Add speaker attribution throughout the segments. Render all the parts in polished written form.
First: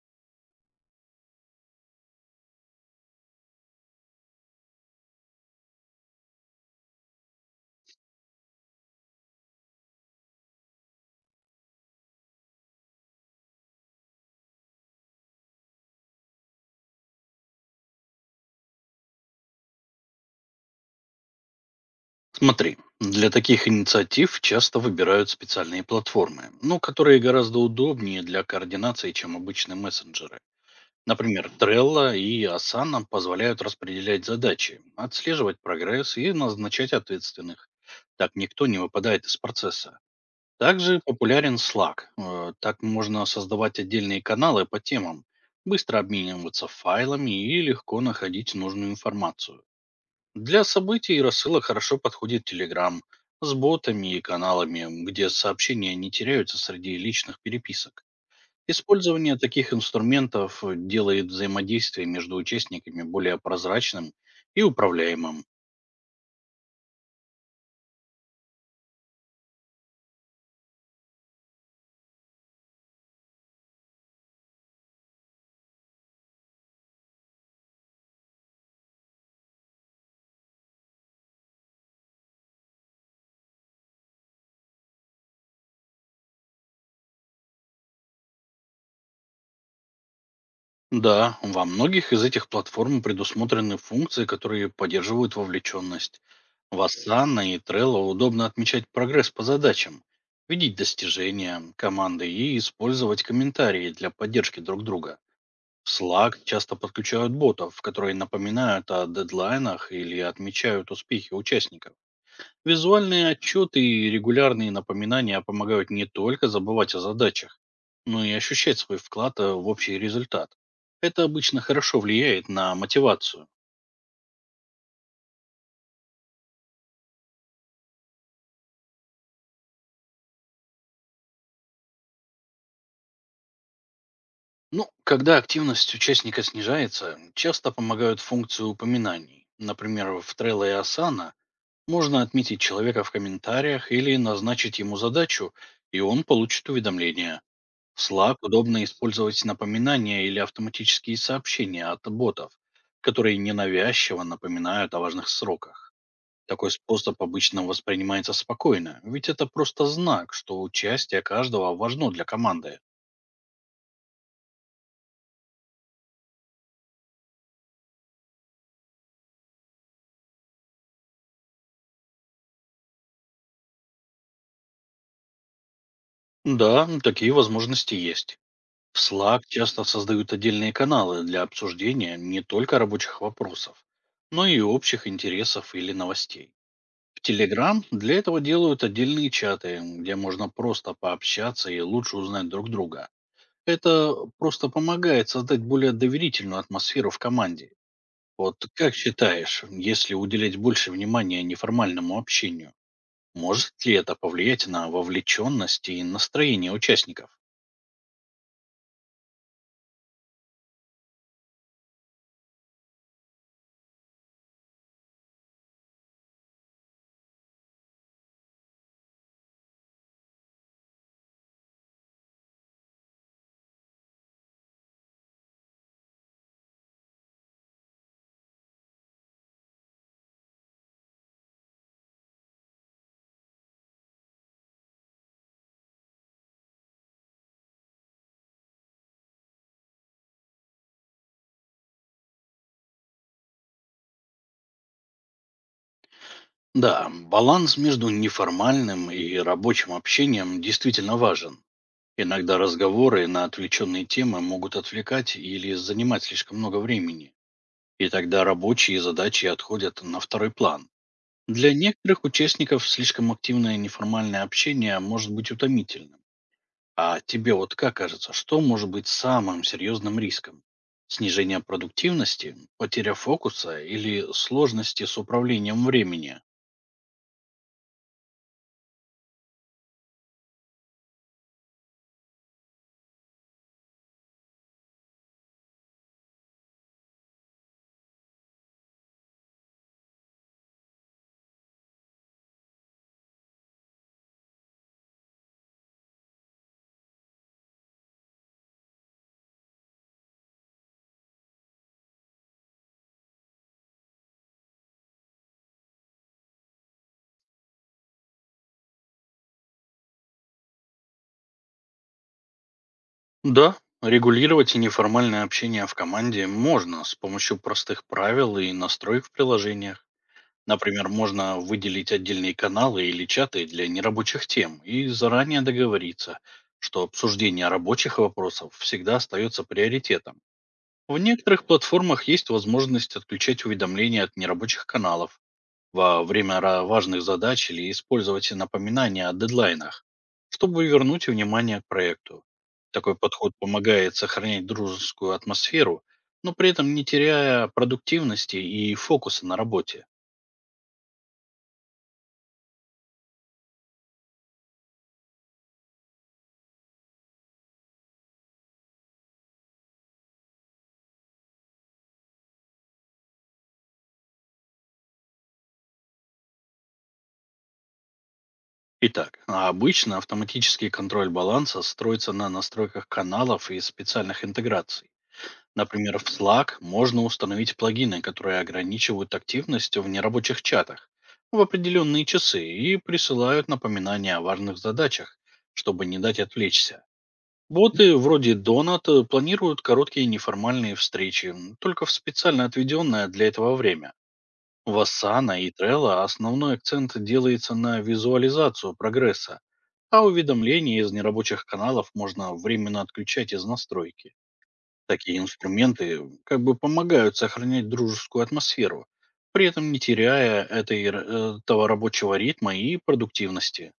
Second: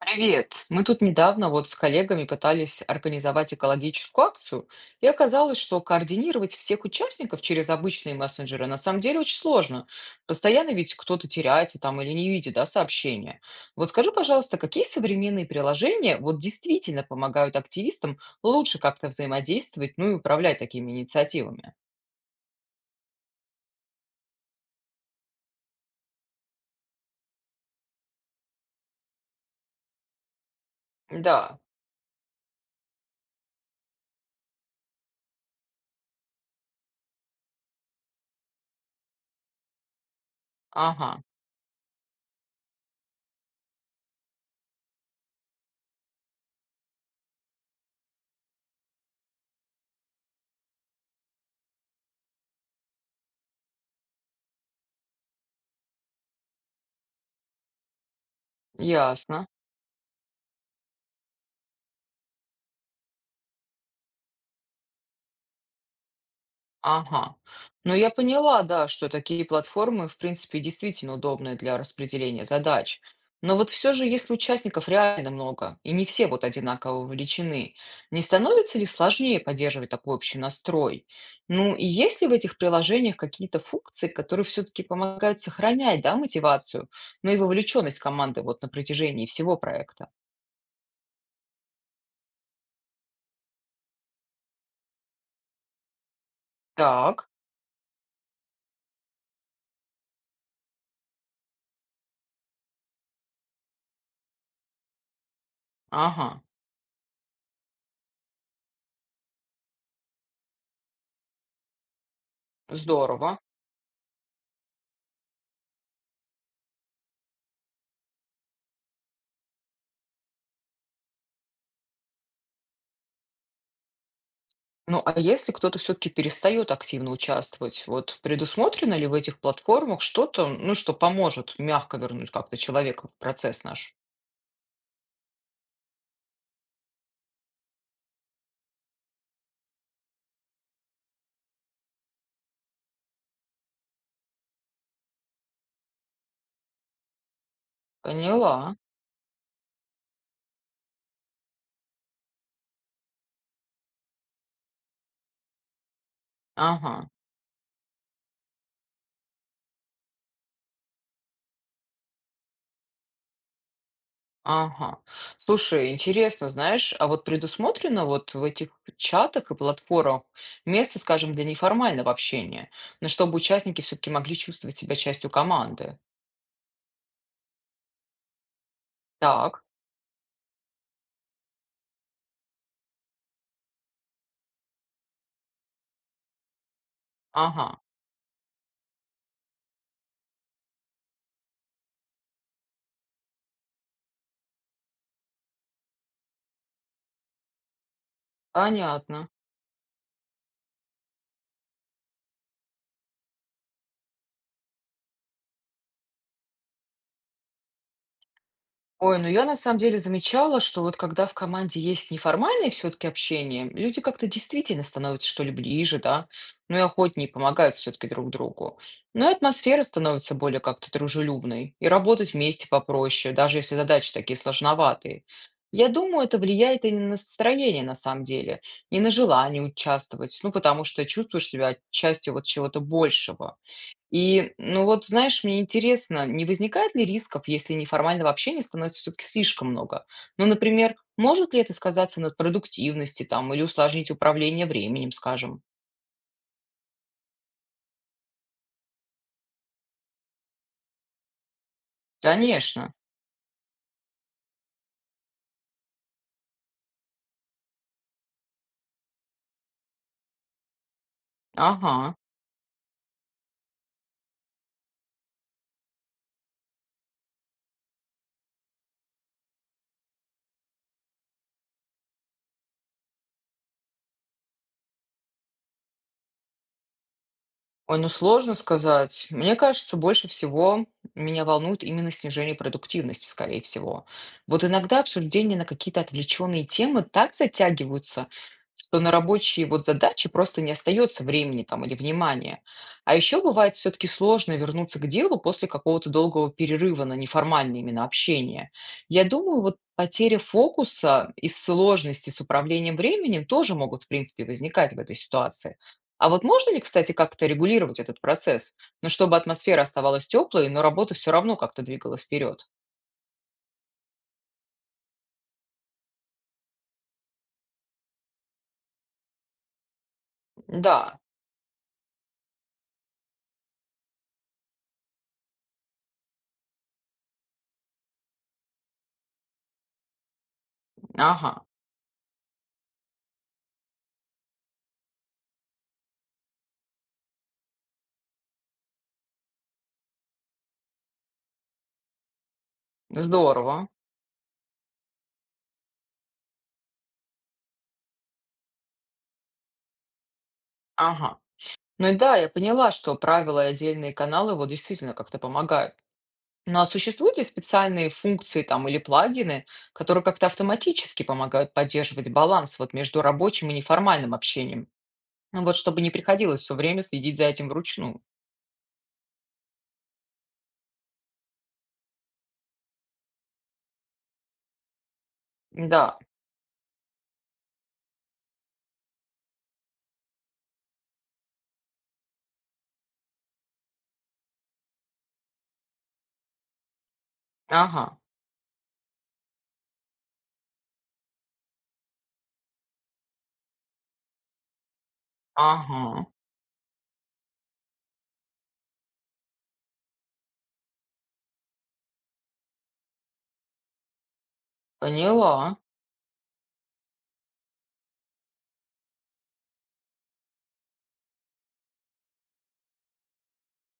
Speaker 1: Привет! Мы тут недавно вот с коллегами пытались организовать экологическую акцию, и оказалось, что координировать всех участников через обычные мессенджеры на самом деле очень сложно. Постоянно ведь кто-то теряется там или не видит, да, сообщения. Вот скажи, пожалуйста, какие современные приложения вот действительно помогают активистам лучше как-то взаимодействовать, ну и управлять такими инициативами?
Speaker 2: Смотри, для таких инициатив часто выбирают специальные платформы, ну, которые гораздо удобнее для координации, чем обычные мессенджеры. Например,
Speaker 1: Да,
Speaker 2: Trello и Asana позволяют распределять задачи, отслеживать прогресс и назначать ответственных. Так никто не выпадает из процесса. Также
Speaker 1: ага,
Speaker 2: популярен Slack. Так можно создавать отдельные каналы по темам, быстро обмениваться файлами и легко находить нужную информацию. Для событий и рассылок хорошо подходит Telegram с ботами и каналами, где сообщения не теряются среди личных переписок. Использование
Speaker 1: ясно.
Speaker 2: таких инструментов делает взаимодействие между участниками более прозрачным и управляемым.
Speaker 1: Ага. Ну, я поняла, да, что такие платформы, в принципе, действительно удобны для распределения задач. Но вот все же, если участников реально много, и не все вот одинаково вовлечены, не становится ли сложнее поддерживать такой общий настрой? Ну, и есть ли в этих приложениях какие-то функции, которые все-таки помогают сохранять, да, мотивацию, ну и вовлеченность команды вот на протяжении всего проекта?
Speaker 2: Да, во многих из этих платформ предусмотрены функции, которые поддерживают вовлеченность. В
Speaker 1: Так,
Speaker 2: Asana и Trello удобно отмечать прогресс по задачам, видеть достижения команды и использовать комментарии для поддержки друг друга. В
Speaker 1: ага,
Speaker 2: Slack часто подключают ботов, которые напоминают о дедлайнах или отмечают успехи участников. Визуальные
Speaker 1: здорово.
Speaker 2: отчеты и регулярные напоминания помогают не только забывать о задачах, но и ощущать свой вклад в общий результат. Это обычно хорошо влияет на мотивацию.
Speaker 1: Ну, а если кто-то все-таки перестает активно участвовать, вот предусмотрено ли в этих платформах что-то, ну, что поможет мягко вернуть как-то человека в процесс наш?
Speaker 2: Ну, когда активность участника снижается, часто помогают функции упоминаний. Например, в Trello и Asana можно отметить человека в комментариях или назначить ему задачу, и он получит уведомление. В Slack
Speaker 1: Поняла.
Speaker 2: удобно использовать напоминания или автоматические сообщения от ботов, которые ненавязчиво напоминают о важных сроках. Такой
Speaker 1: Ага,
Speaker 2: способ обычно воспринимается спокойно, ведь это просто знак, что участие каждого важно для команды.
Speaker 1: ага. Слушай, интересно, знаешь, а вот предусмотрено вот в этих чатах и платформах место, скажем, для неформального общения, но чтобы участники все-таки могли чувствовать себя частью команды?
Speaker 2: Да, такие возможности есть. В Slack
Speaker 1: Так,
Speaker 2: часто создают отдельные каналы для обсуждения не только рабочих вопросов, но и общих интересов или новостей. В
Speaker 1: ага,
Speaker 2: Telegram для этого делают отдельные чаты, где можно просто пообщаться и лучше узнать друг друга. Это просто помогает создать более доверительную атмосферу в команде. Вот как
Speaker 1: понятно.
Speaker 2: считаешь, если уделять больше внимания неформальному общению, может ли это повлиять на вовлеченность и настроение участников?
Speaker 1: Ой, ну я на самом деле замечала, что вот когда в команде есть неформальное все-таки общение, люди как-то действительно становятся что ли ближе, да, ну и охотнее помогают все-таки друг другу. Но и атмосфера становится более как-то дружелюбной, и работать вместе попроще, даже если задачи такие сложноватые. Я думаю, это влияет и на настроение на самом деле, и на желание участвовать, ну потому что чувствуешь себя частью вот чего-то большего. И, ну вот, знаешь, мне интересно, не возникает ли рисков, если неформального общения становится все-таки слишком много? Ну, например, может ли это сказаться на продуктивности там или усложнить управление временем, скажем?
Speaker 2: Да, баланс между неформальным и рабочим общением действительно важен. Иногда
Speaker 1: Конечно.
Speaker 2: разговоры на отвлеченные темы могут отвлекать или занимать слишком много времени. И тогда рабочие задачи отходят на второй план. Для
Speaker 1: Ага.
Speaker 2: некоторых участников слишком активное неформальное общение может быть утомительным. А тебе вот как кажется, что может быть самым серьезным риском? Снижение продуктивности, потеря фокуса или сложности с управлением времени?
Speaker 1: Ой, ну сложно сказать. Мне кажется, больше всего меня волнует именно снижение продуктивности, скорее всего. Вот иногда обсуждения на какие-то отвлеченные темы так затягиваются, что на рабочие вот задачи просто не остается времени там или внимания. А еще бывает все-таки сложно вернуться к делу после какого-то долгого перерыва на неформальное именно общение. Я думаю, вот потеря фокуса и сложности с управлением временем тоже могут, в принципе, возникать в этой ситуации. А вот можно ли, кстати, как-то регулировать этот процесс? Ну, чтобы атмосфера оставалась теплой, но работа все равно как-то двигалась вперед.
Speaker 2: Да, регулировать неформальное общение в команде можно с помощью простых правил и настроек в приложениях. Например,
Speaker 1: Да,
Speaker 2: можно выделить отдельные каналы или чаты для нерабочих тем и заранее договориться, что обсуждение рабочих вопросов всегда остается приоритетом. В
Speaker 1: ага,
Speaker 2: некоторых платформах есть возможность отключать уведомления от нерабочих каналов во время важных задач или использовать напоминания о дедлайнах, чтобы вернуть внимание к проекту. Такой подход
Speaker 1: здорово,
Speaker 2: помогает сохранять дружескую атмосферу, но при этом не теряя продуктивности и фокуса на работе.
Speaker 1: ага. Ну и да, я поняла, что правила и отдельные каналы вот действительно как-то помогают. Ну а существуют ли специальные функции там или плагины, которые как-то автоматически помогают поддерживать баланс вот между рабочим и неформальным общением? Ну вот чтобы не приходилось все время следить за этим вручную.
Speaker 2: Итак, а обычно автоматический контроль баланса строится на настройках каналов и специальных интеграций.
Speaker 1: Да,
Speaker 2: Например, в Slack можно установить плагины, которые ограничивают активность в нерабочих чатах в определенные часы и присылают напоминания о важных задачах, чтобы не дать отвлечься.
Speaker 1: ага,
Speaker 2: Боты вроде Donut планируют короткие неформальные встречи, только в специально отведенное для этого время. В Asana и
Speaker 1: ага,
Speaker 2: Trello основной акцент делается на визуализацию прогресса, а уведомления из нерабочих каналов можно временно отключать из настройки. Такие
Speaker 1: поняла.
Speaker 2: инструменты как бы помогают сохранять дружескую атмосферу, при этом не теряя этого рабочего ритма и продуктивности.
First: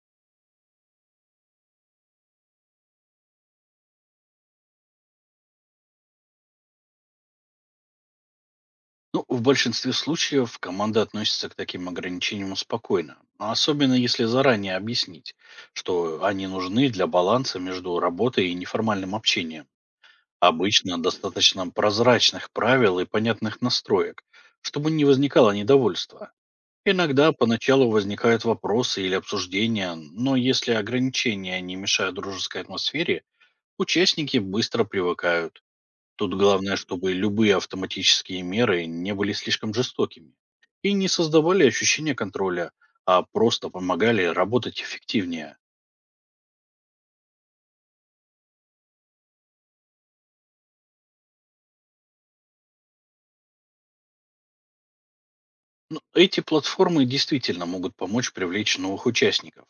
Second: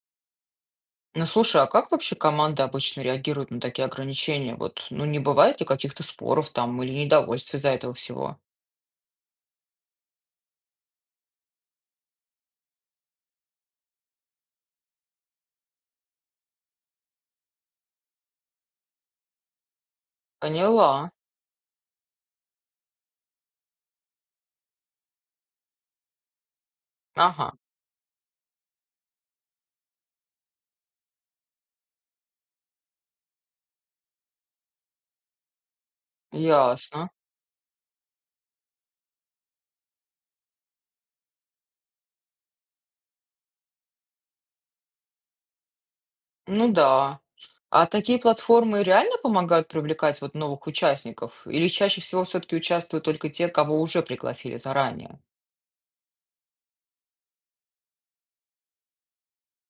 Speaker 1: Ну, слушай, а как вообще команда обычно реагирует на такие ограничения? Вот, ну, не бывает ли каких-то споров там или недовольств из-за этого всего?
Speaker 2: Ну, в большинстве случаев команда относится к таким ограничениям спокойно, а особенно если заранее объяснить, что они нужны для баланса между работой и неформальным общением. Обычно
Speaker 1: Поняла.
Speaker 2: достаточно прозрачных правил и понятных настроек, чтобы не возникало недовольства. Иногда
Speaker 1: Ага,
Speaker 2: поначалу возникают вопросы или обсуждения, но если ограничения не мешают дружеской атмосфере, участники быстро привыкают. Тут главное,
Speaker 1: ясно.
Speaker 2: чтобы любые автоматические меры не были слишком жестокими и не создавали ощущения контроля, а просто помогали работать эффективнее.
Speaker 1: Ну да. А такие платформы реально помогают привлекать вот новых участников? Или чаще всего все-таки участвуют только те, кого уже пригласили заранее?
Speaker 2: Эти платформы действительно могут помочь привлечь новых участников,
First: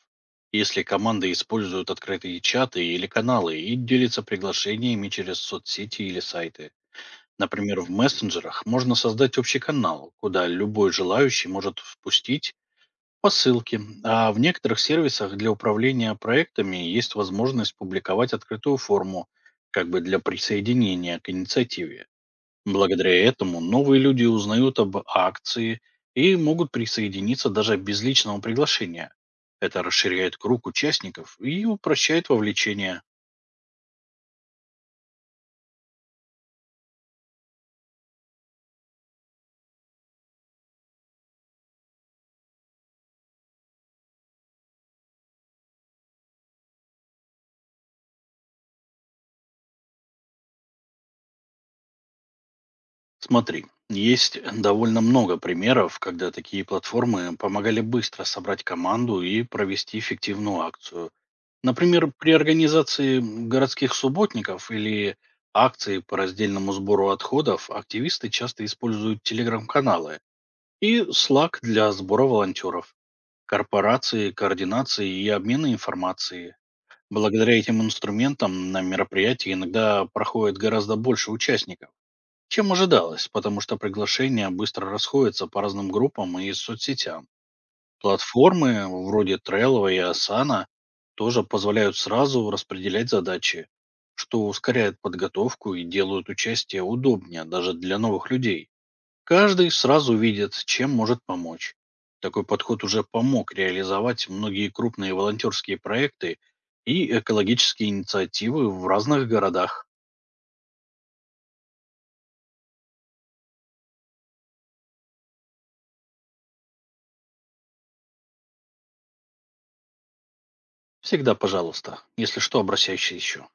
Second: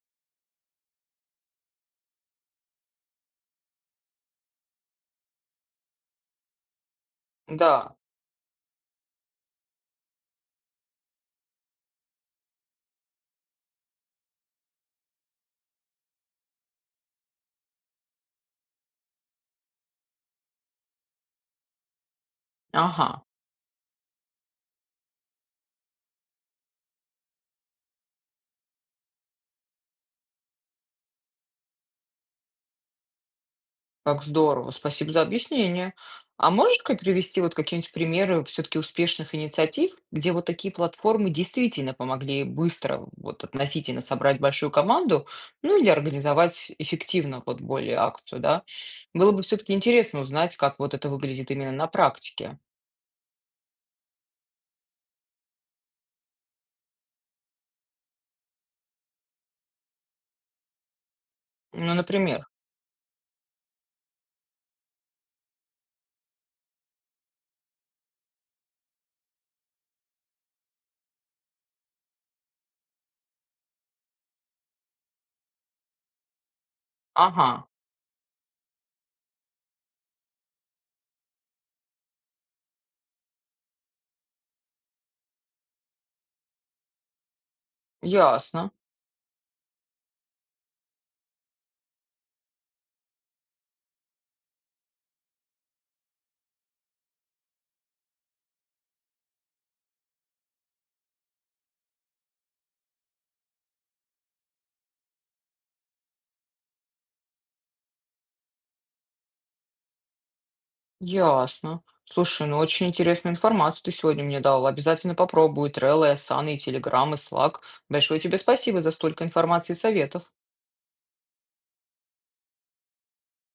Speaker 2: если команды используют открытые чаты или каналы и делятся приглашениями через соцсети или сайты. Например, в
Speaker 1: Да.
Speaker 2: мессенджерах можно создать общий канал, куда любой желающий может впустить по ссылке, а в некоторых сервисах для управления проектами есть возможность публиковать открытую форму, как бы для присоединения к инициативе.
Speaker 1: Ага.
Speaker 2: Благодаря этому новые люди узнают об акции и могут присоединиться даже без личного приглашения. Это расширяет круг участников и упрощает вовлечение.
Speaker 1: Как здорово, спасибо за объяснение. А можешь как привести вот какие-нибудь примеры все-таки успешных инициатив, где вот такие платформы действительно помогли быстро вот относительно собрать большую команду, ну или организовать эффективно вот более акцию, да? Было бы все-таки интересно узнать, как вот это выглядит именно на практике.
Speaker 2: Смотри, есть довольно много примеров, когда такие платформы помогали быстро собрать команду и провести эффективную акцию.
Speaker 1: Ну,
Speaker 2: Например, при
Speaker 1: например,
Speaker 2: организации городских субботников или акции по раздельному сбору отходов активисты часто используют телеграм-каналы и Slack для сбора волонтеров. Корпорации, координации и обмена информацией.
Speaker 1: ага,
Speaker 2: Благодаря этим инструментам на мероприятии иногда проходит гораздо больше участников, чем ожидалось, потому что приглашения быстро расходятся по разным группам и соцсетям.
Speaker 1: ясно.
Speaker 2: Платформы вроде Trello и Asana тоже позволяют сразу распределять задачи, что ускоряет подготовку и делают участие удобнее даже для новых людей. Каждый сразу видит, чем может помочь. Такой подход уже помог реализовать многие крупные волонтерские проекты и экологические инициативы в разных городах.
Speaker 1: Ясно. Слушай, ну очень интересную информацию ты сегодня мне дал. Обязательно попробую Trello, Asana и Telegram и Slack. Большое тебе спасибо за столько информации и советов.
Speaker 2: Всегда, пожалуйста, если что, обращайся еще.